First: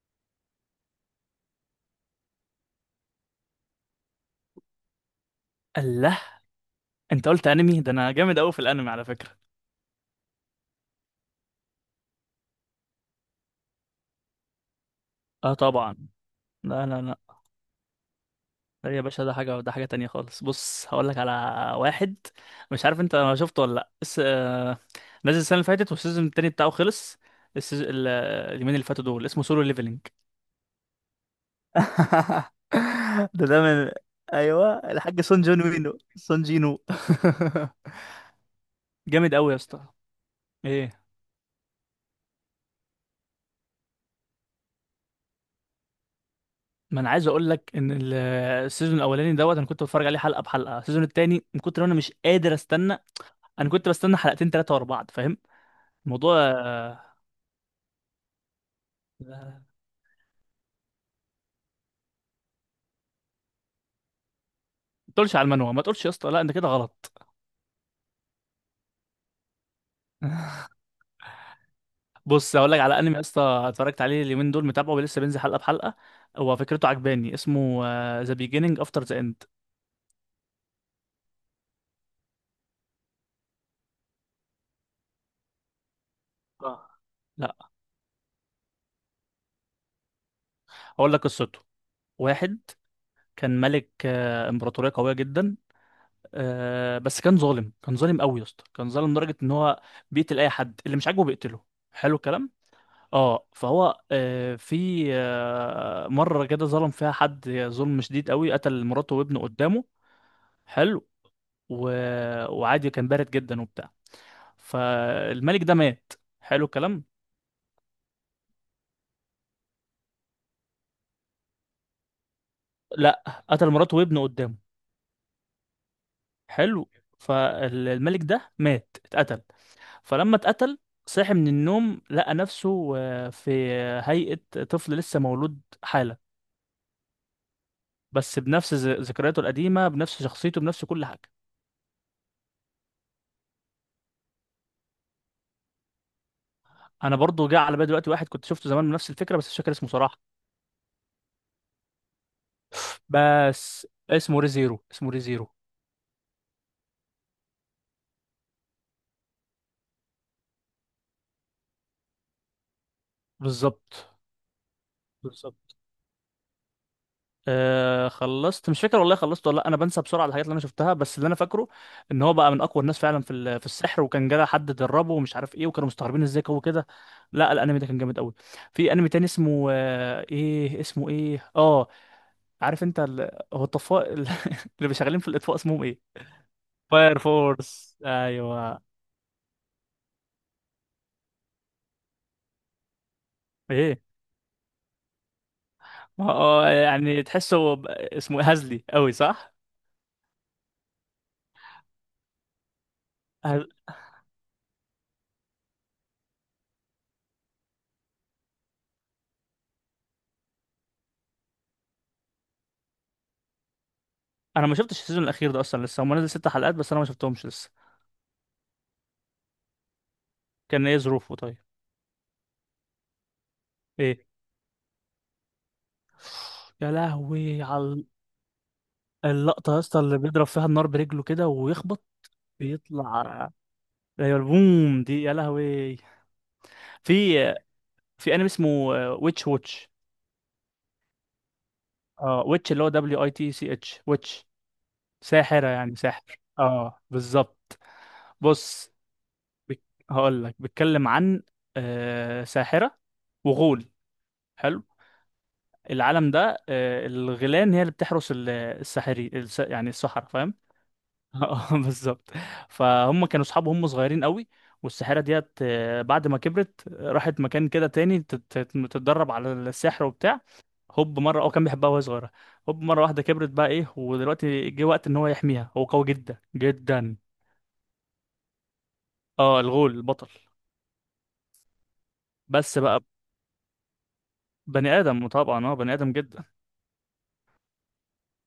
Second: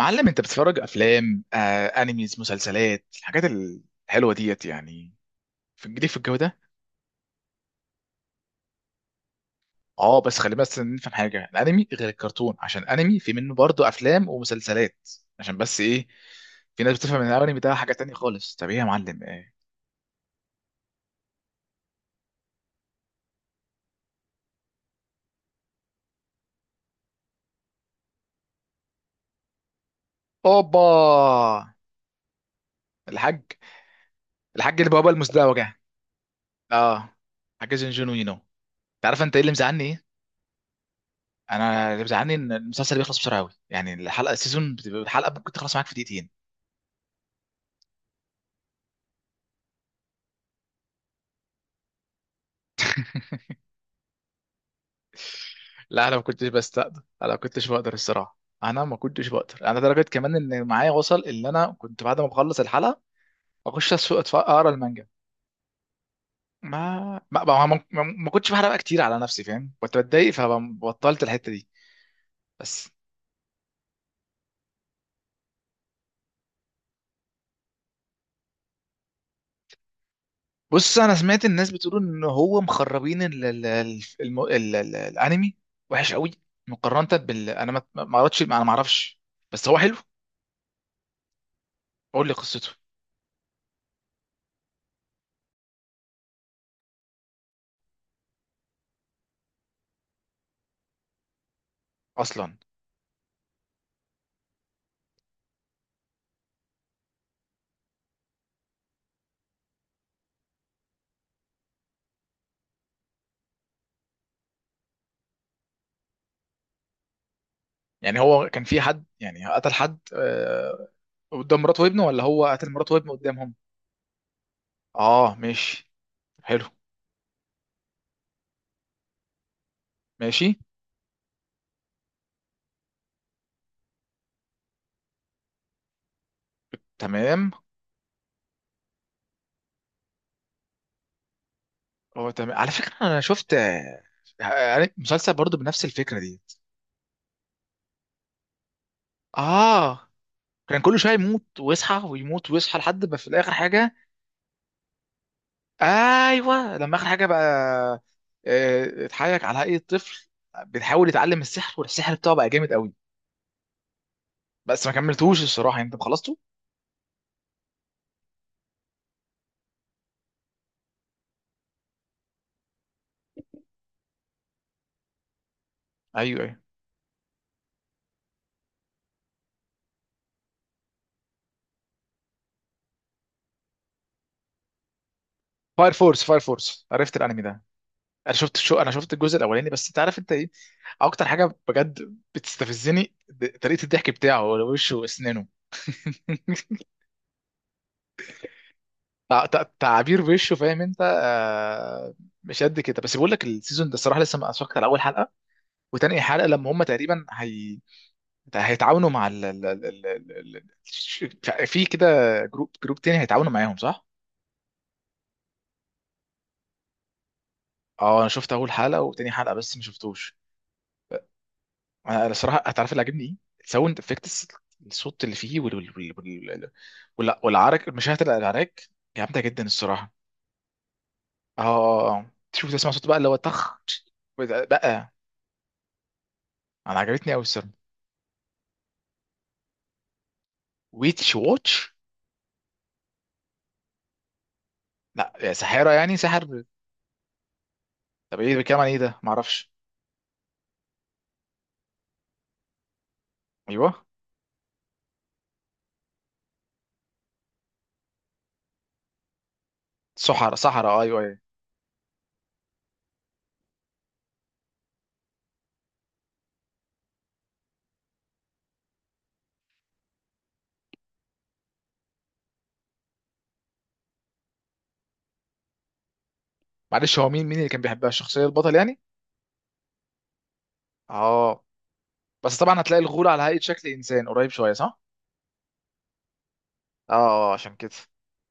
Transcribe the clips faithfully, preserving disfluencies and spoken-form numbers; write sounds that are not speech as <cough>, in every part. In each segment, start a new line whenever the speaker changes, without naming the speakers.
معلم، انت بتتفرج افلام، آه، انيميز، مسلسلات، الحاجات الحلوه ديت يعني في الجديد في
الله.
الجو ده.
انت قلت انمي، ده انا جامد قوي في الانمي على فكرة.
اه بس خلينا بس نفهم حاجه، الانمي غير الكرتون، عشان انمي في منه برضه افلام ومسلسلات،
اه،
عشان بس
طبعا.
ايه؟ في
لا،
ناس
لا، لا.
بتفهم ان الانمي ده حاجه تانية خالص. طب ايه يا
ده يا
معلم
باشا، ده
ايه؟
حاجة ده حاجة تانية خالص. بص هقول لك على واحد، مش عارف انت شفته ولا لا، بس آه، نزل السنة اللي فاتت والسيزون التاني بتاعه خلص. السيز- ال- اليومين اللي فاتوا دول اسمه سولو ليفلينج.
اوبا.
<laughs> ده
الحاج.
ده من ايوه،
الحاج اللي بابا
الحاج سون جون
المزدوجه.
وينو سون جينو.
اه. حاج جنجونو ينو انت.
<laughs>
عارف
جامد
انت ايه اللي
قوي يا
مزعلني؟
اسطى.
ايه؟
ايه؟
انا اللي مزعلني ان المسلسل بيخلص بسرعه قوي، يعني الحلقه السيزون بتبقى- الحلقه ممكن تخلص معاك في دقيقتين.
ما انا عايز اقول لك ان ال- السيزون الاولاني دوت انا كنت بتفرج عليه حلقه بحلقه، السيزون التاني من كتر ما انا مش قادر استنى، انا كنت بستنى حلقتين ثلاثه ورا بعض فاهم
لا انا ما
الموضوع؟
كنتش
آه،
بستقدر، انا ما كنتش بقدر الصراحه. انا ما كنتش بقدر، انا درجه كمان ان معايا وصل ان انا كنت بعد ما بخلص الحلقه اخش اسوق أتف- اقرا المانجا.
ما تقولش على المنوع، ما تقولش يا اسطى، لا انت كده
ما
غلط.
ما ما, ما, ما ما كنتش بحرق بقى كتير على نفسي، فاهم؟ كنت بتضايق
<laughs>
فبطلت الحته دي.
بص هقول لك
بس
على انمي يا اسطى، اتفرجت عليه اليومين دول متابعه ولسه بينزل حلقه بحلقه. هو فكرته عجباني، اسمه ذا بيجيننج افتر ذا اند.
بص، انا سمعت الناس بتقول ان هو مخربين ال ال ال الم- ال ال الانمي وحش قوي مقارنه بال،
لا،
انا ما ما قريتش، انا ما اعرفش، بس هو حلو.
هقول لك قصته.
قول لي
واحد
قصته.
كان ملك آه، امبراطوريه قويه جدا، آه بس كان ظالم، كان ظالم قوي يا اسطى، كان ظالم لدرجه ان هو بيقتل اي حد اللي مش عاجبه، بيقتله. حلو الكلام.
اصلا
اه، فهو آه في آه مره كده ظلم فيها حد ظلم شديد قوي، قتل مراته وابنه قدامه. حلو. و... وعادي، كان بارد جدا وبتاع. فالملك ده مات. حلو الكلام.
يعني هو كان في حد يعني قتل حد، آه، قدام مراته وابنه، ولا هو قتل مراته وابنه
لا،
قدامهم؟
قتل مراته وابنه قدامه.
اه ماشي. حلو.
حلو. فالملك ده مات، اتقتل. فلما
ماشي.
اتقتل، صاح من النوم لقى نفسه آه، في هيئة طفل لسه مولود حالا،
تمام.
بس بنفس ذ- ذكرياته القديمة، بنفس شخصيته، بنفس كل حاجة.
هو تمام على فكرة. انا شفت، آه، آه، مسلسل برضو بنفس الفكرة دي.
انا برضو جه على بالي دلوقتي واحد كنت شفته زمان بنفس الفكرة، بس مش فاكر اسمه
اه
صراحة.
كان كل شوية يموت ويصحى ويموت ويصحى لحد ما في الاخر
بس
حاجة.
اسمه ريزيرو، اسمه ريزيرو.
ايوه لما اخر حاجة بقى، آه، اتحايك على هيئة طفل، بيحاول يتعلم السحر، والسحر بتاعه بقى جامد قوي.
بالظبط.
بس ما كملتوش الصراحة،
بالظبط.
يعني انت خلصته؟
آه، خلصت مش فاكر والله، خلصت ولا لا، انا بنسى بسرعه الحاجات اللي انا شفتها، بس اللي انا فاكره ان هو بقى من اقوى الناس فعلا في ال- في السحر، وكان جاله حد دربه ومش عارف ايه، وكانوا مستغربين
ايوه
ازاي
ايوه.
هو كده. لا الانمي ده كان جامد قوي. في انمي تاني اسمه آه ايه اسمه ايه اه عارف انت ال... هو الطفاء ال- <laughs> اللي بيشغالين في الاطفاء اسمهم
فاير
ايه؟
فورس. فاير فورس، عرفت
فاير
الانمي ده.
فورس،
انا شفت شو،
ايوه.
انا شفت الجزء الاولاني. بس انت عارف انت ايه؟ اكتر حاجه بجد بتستفزني د- طريقه
ايه؟
الضحك بتاعه، وشه واسنانه.
ما
<laughs>
هو آه، يعني تحسه ب- اسمه إيه؟ هزلي قوي
تع-
صح؟
تع- تعابير وشه، فاهم انت؟ آه. مش قد كده. بس بقول لك
هز...
السيزون ده الصراحه لسه ما اتفرجت على اول حلقه وتاني حلقه، لما هم تقريبا هي... هيتعاونوا مع ال... ال... ال... ال... ال- ال- ش- في كده، جروب جروب تاني هيتعاونوا معاهم، صح؟
انا ما شفتش السيزون الاخير ده اصلا، لسه هم نزل ست حلقات بس، انا ما شفتهمش لسه.
اه انا شفت اول حلقه وتاني حلقه بس ما شفتوش.
كان ايه ظروفه طيب؟
انا الصراحه هتعرف اللي عاجبني ايه؟ الساوند
إيه؟
افكتس، الصوت اللي فيه وال وال وال وال
يا
وال-
لهوي
والعرك،
على
المشاهد، العراك، جامده جدا
اللقطة يا اسطى
الصراحه.
اللي بيضرب فيها النار برجله كده ويخبط.
اه تشوف، تسمع صوت بقى اللي هو
بيطلع.
طخ
ايوه البوم
بقى.
دي، يا لهوي.
انا عجبتني قوي
في
الصراحه.
في انمي اسمه ويتش واتش.
ويتش واتش.
اه، ويتش اللي هو دبليو اي تي سي اتش، ويتش.
لا يا
ساحرة
سحاره،
يعني
يعني
ساحر،
ساحر.
اه بالظبط.
طب ايه بيتكلم عن
بص،
ايه ده؟ ما اعرفش.
بك... هقول لك بيتكلم عن آه ساحرة
ايوه
وغول. حلو. العالم ده آه الغيلان هي اللي بتحرس ال- الساحري الس... يعني السحرة
سحر
فاهم.
سحرة ايوه ايوه.
اه <laughs> بالظبط. فهم كانوا اصحاب وهم صغيرين قوي، والساحره ديت آه، بعد ما كبرت آه، راحت مكان كده تاني تت- تت- تتدرب على السحر وبتاع. هوب مره، اه كان بيحبها وهي صغيره. هوب مره واحده كبرت بقى ايه، ودلوقتي جه وقت ان هو يحميها، هو قوي جدا
معلش،
جدا.
هو مين مين اللي كان بيحبها؟ الشخصيه البطل يعني.
اه الغول البطل.
اه، بس طبعا
بس
هتلاقي
بقى
الغول على هيئه شكل انسان قريب شويه،
بني
صح؟
ادم طبعا، اه بني ادم جدا.
اه، آه، عشان كده.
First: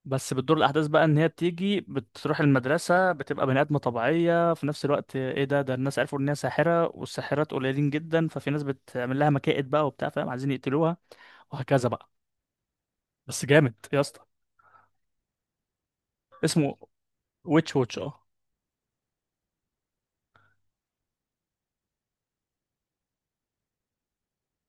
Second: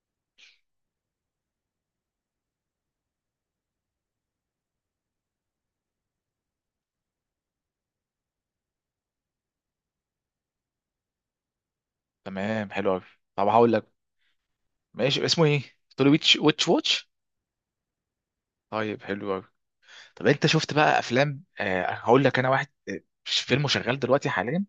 بس بتدور الاحداث بقى ان هي بتيجي بتروح المدرسه، بتبقى بني ادمه طبيعيه في نفس الوقت، ايه ده، ده الناس عرفوا ان هي ساحره، والساحرات قليلين جدا، ففي ناس بتعمل لها مكائد بقى وبتاع فاهم، عايزين يقتلوها. وهكذا بقى.
تمام حلو قوي.
بس
طب هقول
جامد
لك،
يا اسطى.
ماشي اسمه ايه؟ تقول لي ويتش ويتش
اسمه
واتش؟
ويتش ووتش، اه.
طيب حلو قوي. طب انت شفت بقى افلام؟ آه، هقول لك انا واحد، فيلم شغال دلوقتي حاليا،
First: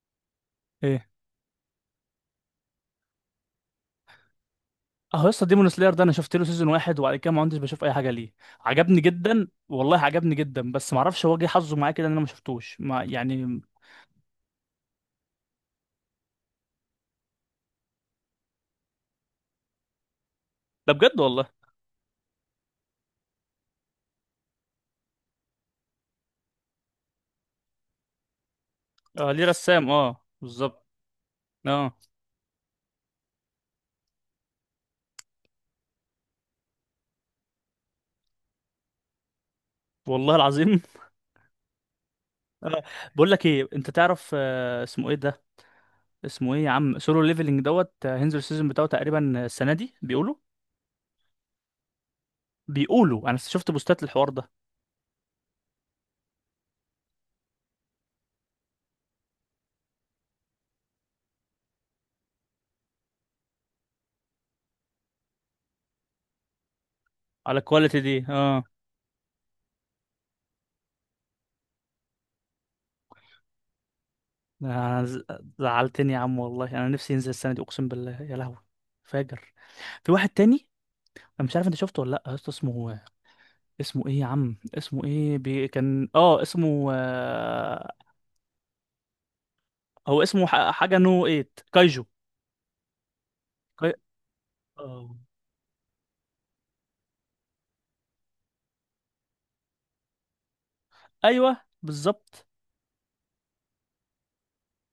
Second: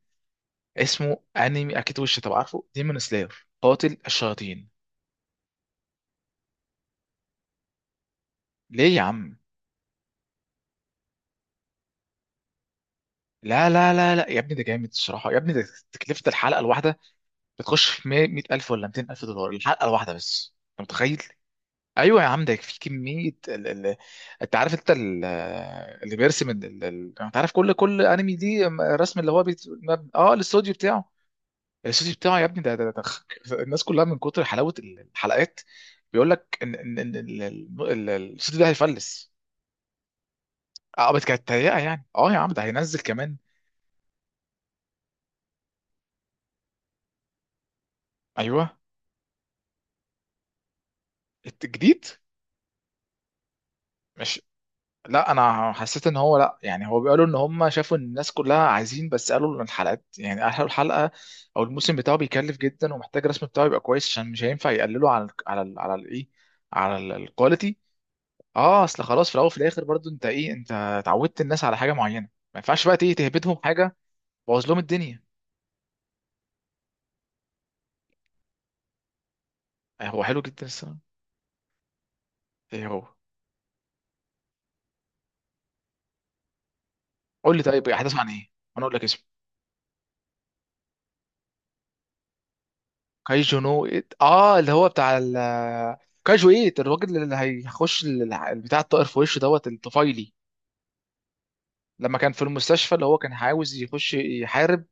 ايه؟
اسمه انمي اكيد وش. طب عارفه ديمون سلاير، قاتل الشياطين؟
اه يا اسطى ديمون سلاير ده انا شفت له سيزون واحد، وبعد كده ما عدتش بشوف اي حاجه ليه.
ليه
عجبني
يا عم؟
جدا والله، عجبني جدا، بس ما اعرفش هو جه حظه معايا كده ان انا ما شفتوش ما يعني.
لا لا لا لا يا ابني ده جامد الصراحه يا ابني. ده تكلفه الحلقه الواحده بتخش في مائة ألف ولا مئتين ألف دولار الحلقه الواحده، بس انت
ده بجد
متخيل؟
والله.
ايوه يا عم ده في كميه ال... ال... انت عارف انت ال... اللي بيرسم ال... ال... ال- انت عارف كل كل انمي دي رسم،
اه
اللي هو
ليه
بيت...
رسام، اه
اه الاستوديو
بالظبط.
بتاعه.
اه.
الاستوديو بتاعه يا ابني، ده, ده, ده <laughs> الناس كلها من كتر حلاوه الحلقات بيقول لك ان ان ان ال- ال- ال- الاستوديو ده هيفلس.
والله العظيم.
اه بس كانت تهيئه يعني. اه يا عم ده
آه،
هينزل
بقول
كمان.
لك ايه، انت تعرف آه، اسمه ايه ده؟ اسمه ايه يا عم؟ سولو ليفلنج دوت آه، هينزل السيزون
ايوه
بتاعه تقريبا السنه دي بيقولوا.
الجديد.
بيقولوا، انا شفت بوستات الحوار
مش...
ده.
لا انا حسيت ان هو، لا، يعني هو بيقولوا ان هم شافوا ان الناس كلها عايزين، بس قالوا ان الحلقات يعني، قالوا الحلقه او الموسم بتاعه بيكلف جدا، ومحتاج الرسم بتاعه يبقى كويس، عشان مش هينفع يقللوا على ال على ال على الايه، على
على
الكواليتي.
الكواليتي دي، اه.
اه اصل خلاص، في الاول وفي الاخر برضو، انت ايه، انت اتعودت الناس على حاجه معينه، ما ينفعش بقى ايه تهبدهم حاجه، تبوظ لهم
أنا ز-
الدنيا.
زعلتني يا عم والله، انا نفسي ينزل السنه دي اقسم بالله، يا لهوي. فاجر.
آه
في
هو
واحد
حلو جدا
تاني،
الصراحه.
انا مش عارف انت شفته ولا لا يا اسطى،
ايه
اسمه،
هو؟
اسمه ايه يا عم؟ اسمه ايه؟ بي... كان، اه اسمه
قول لي طيب
آه،
احداث عن ايه، انا اقول لك اسمه.
هو اسمه ح- حاجه نو تمانية كايجو.
كايجو نو
كاي...
إيت، اه اللي هو
آه.
بتاع ال. كايجو ايت، الراجل اللي هيخش ال- بتاع الطائر في وشه، دوت الطفيلي،
ايوه
لما كان في
بالظبط.
المستشفى، اللي هو كان عاوز يخش يحارب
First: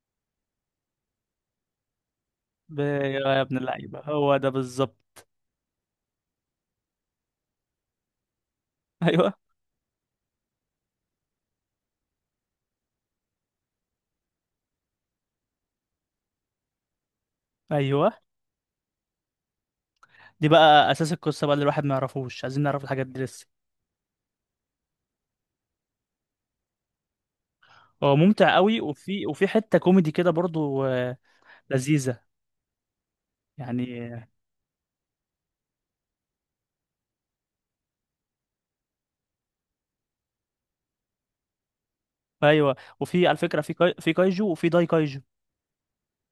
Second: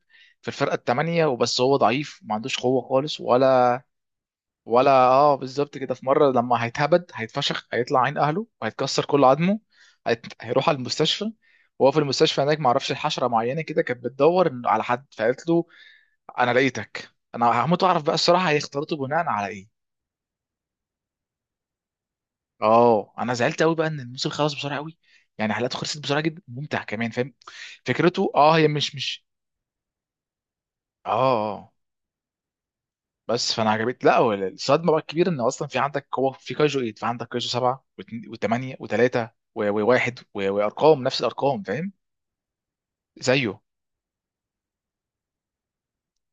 في الفرقه الثمانيه، وبس هو ضعيف ما عندوش
ب-
قوه خالص،
يا ابن
ولا
اللعيبة هو ده
ولا
بالظبط. <laughs>
اه بالظبط كده. في مره لما هيتهبد هيتفشخ، هيطلع عين اهله وهيتكسر كل
ايوه
عظمه، هيت... هيروح على المستشفى. وهو في المستشفى هناك، ما اعرفش، حشره معينه كده كانت بتدور إن- على حد، فقالت له انا لقيتك. انا هموت اعرف
ايوه.
بقى الصراحه هيختلطوا بناء على ايه.
دي بقى اساس القصة بقى اللي الواحد ما يعرفوش، عايزين نعرف الحاجات
اه
دي
انا
لسه.
زعلت قوي بقى ان الموسم خلص بسرعه قوي، يعني حلقاته خلصت بسرعه جدا، ممتع كمان، فاهم؟
هو
فكرته
ممتع
اه، هي
قوي،
مش مش.
وفي وفي حتة كوميدي كده برضو
اه.
آه،
آه. آه.
لذيذة.
بس فانا
يعني
عجبت. لا،
آه،
هو الصدمه بقى الكبيره، ان اصلا في عندك، هو في كايجو تمانية، في عندك كايجو سبعة و8 و3 و1، وارقام نفس الارقام، فاهم؟
ايوه. وفي على
زيه.
فكرة في كاي... في كايجو، وفي داي كايجو.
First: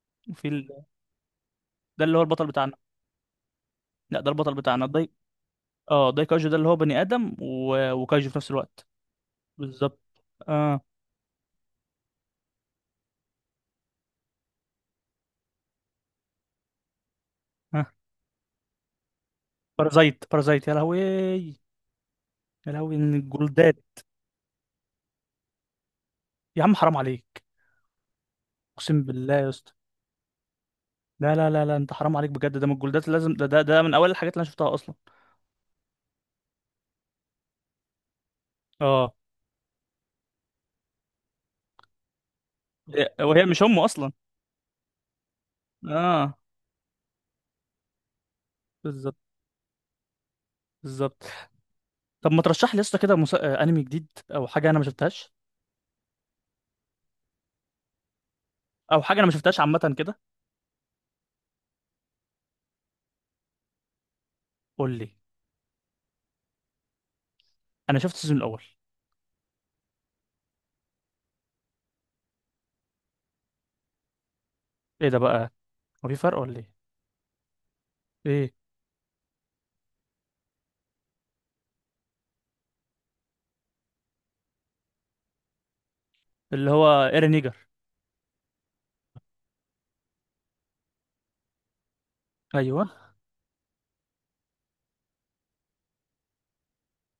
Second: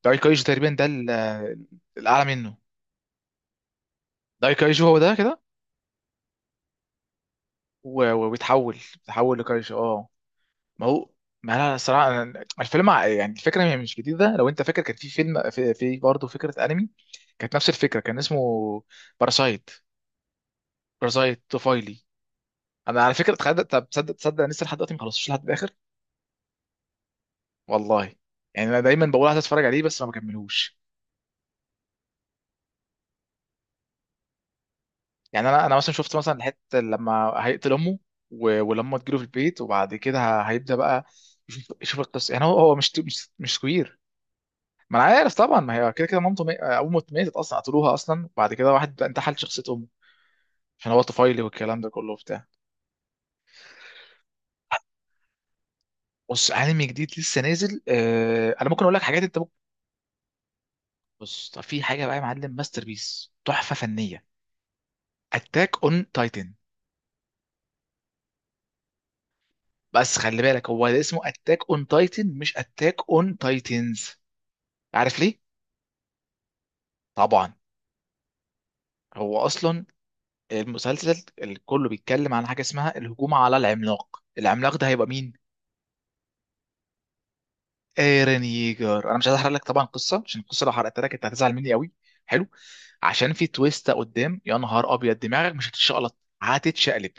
داي كايجو
وفي ال...
تقريبا ده ال-
ده اللي هو
الاعلى
البطل
منه.
بتاعنا. لا ده البطل
داي
بتاعنا
كايجو هو
داي.
ده كده،
اه داي كايجو ده اللي هو بني آدم و...
و-
وكايجو في نفس
وبيتحول
الوقت.
بيتحول لكايجو،
بالظبط.
اه.
اه.
ما هو، ما انا صراحه أنا- الفيلم ع- يعني الفكره هي مش جديده، لو انت فاكر كان في فيلم، في, في برضه فكره انمي كانت نفس
اه.
الفكره، كان اسمه باراسايت.
بارازايت، بارازايت، يا لهوي،
باراسايت
يا
طفيلي.
لهوي
انا على
من
فكره اتخيل.
الجلدان.
طب تصدق، تصدق أنا لسه لحد دلوقتي ما خلصتش لحد الاخر؟
يا عم حرام عليك.
والله. يعني انا
اقسم
دايما بقول
بالله
عايز
يا
اتفرج
اسطى.
عليه بس ما بكملوش.
لا لا لا لا، انت حرام عليك بجد، ده من الجولدات لازم، ده ده, ده من اول الحاجات اللي انا شفتها اصلا.
يعني انا انا مثلا شفت مثلا الحته لما هيقتل امه، و- ولما
اه
تجيله في البيت، وبعد كده ه- هيبدا بقى يشوف يشوف القصه، يعني هو هو مش
هي-
مش
وهي
مش
مش امه
سكوير.
اصلا.
ما انا عارف طبعا، ما هي كده كده
اه
مامته، مي... امه ماتت اصلا، قتلوها اصلا، وبعد كده واحد بقى
بالظبط.
انتحل شخصيه امه، عشان هو
بالظبط.
طفيلي، والكلام ده كله
طب ما
وبتاع.
ترشح لي يا اسطى كده، مس... آه، انمي جديد او حاجه انا ما شفتهاش،
بص انمي جديد لسه نازل، آه... انا ممكن اقول لك
او حاجه
حاجات
انا ما
انت ممكن.
شفتهاش عامه كده.
بص طب في حاجه بقى يا معلم، ماستر بيس، تحفه فنيه،
قول لي.
اتاك اون تايتن.
انا شفت السيزون الاول.
بس خلي بالك هو ده اسمه اتاك اون تايتن، مش اتاك اون تايتنز،
ايه ده
عارف ليه؟
بقى؟ هو في فرق ولا ايه؟
طبعا.
ايه؟
هو اصلا المسلسل اللي كله بيتكلم عن حاجه اسمها الهجوم على العملاق، العملاق ده هيبقى مين؟
اللي هو ايرين نيجر.
ايرن ييجر. انا مش عايز احرق لك طبعا قصه، عشان القصه لو حرقت لك انت هتزعل مني قوي. حلو.
ايوه.
عشان في تويستا قدام، يا نهار ابيض، دماغك مش هتتشقلط، هتتشقلب،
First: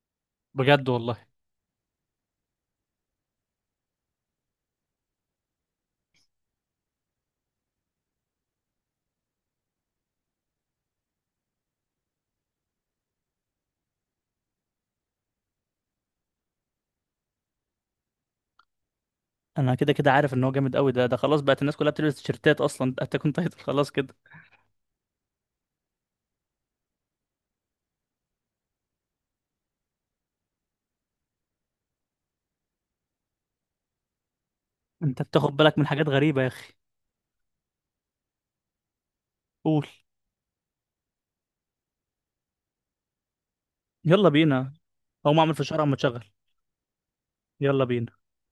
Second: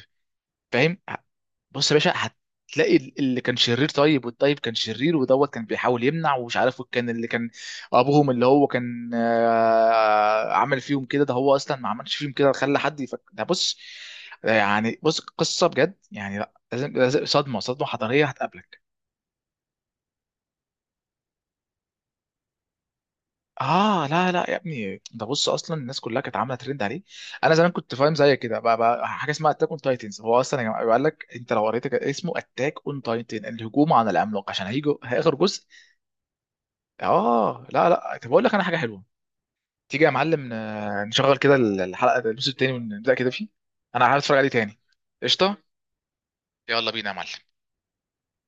بجد
فاهم؟ ه-
والله.
بص يا باشا، هتلاقي ال- اللي كان شرير طيب، والطيب كان شرير، ودوت كان بيحاول يمنع، ومش عارف كان اللي كان ابوهم، اللي هو كان، آه، عمل فيهم كده، ده هو اصلا ما عملش فيهم كده، خلى حد يفكر ده. بص، يعني بص، قصة بجد، يعني لا لازم لازم- صدمة صدمة حضارية هتقابلك.
انا كده كده عارف ان هو جامد قوي ده ده خلاص، بقت الناس كلها بتلبس تيشيرتات اصلا اتاك اون تايتل، خلاص
اه
كده.
لا لا يا ابني، ده بص اصلا الناس كلها كانت عامله ترند عليه. انا زمان كنت فاهم زي كده بقى, بقى حاجه اسمها اتاك اون تايتنز، هو اصلا يا جماعه قال لك، انت لو قريت كده اسمه اتاك اون تايتن، الهجوم على العملاق، عشان هيجوا
انت
هياخر
بتاخد
جزء.
بالك من حاجات غريبه يا اخي.
اه لا لا، طب اقول لك انا حاجه حلوه.
قول.
تيجي يا معلم ن- نشغل كده الحلقه الجزء التاني ونبدا كده فيه، انا عايز
يلا
اتفرج عليه
بينا.
تاني.
هو ما اعمل
قشطه.
في الشارع اما تشغل.
يلا بينا يا معلم.
يلا بينا.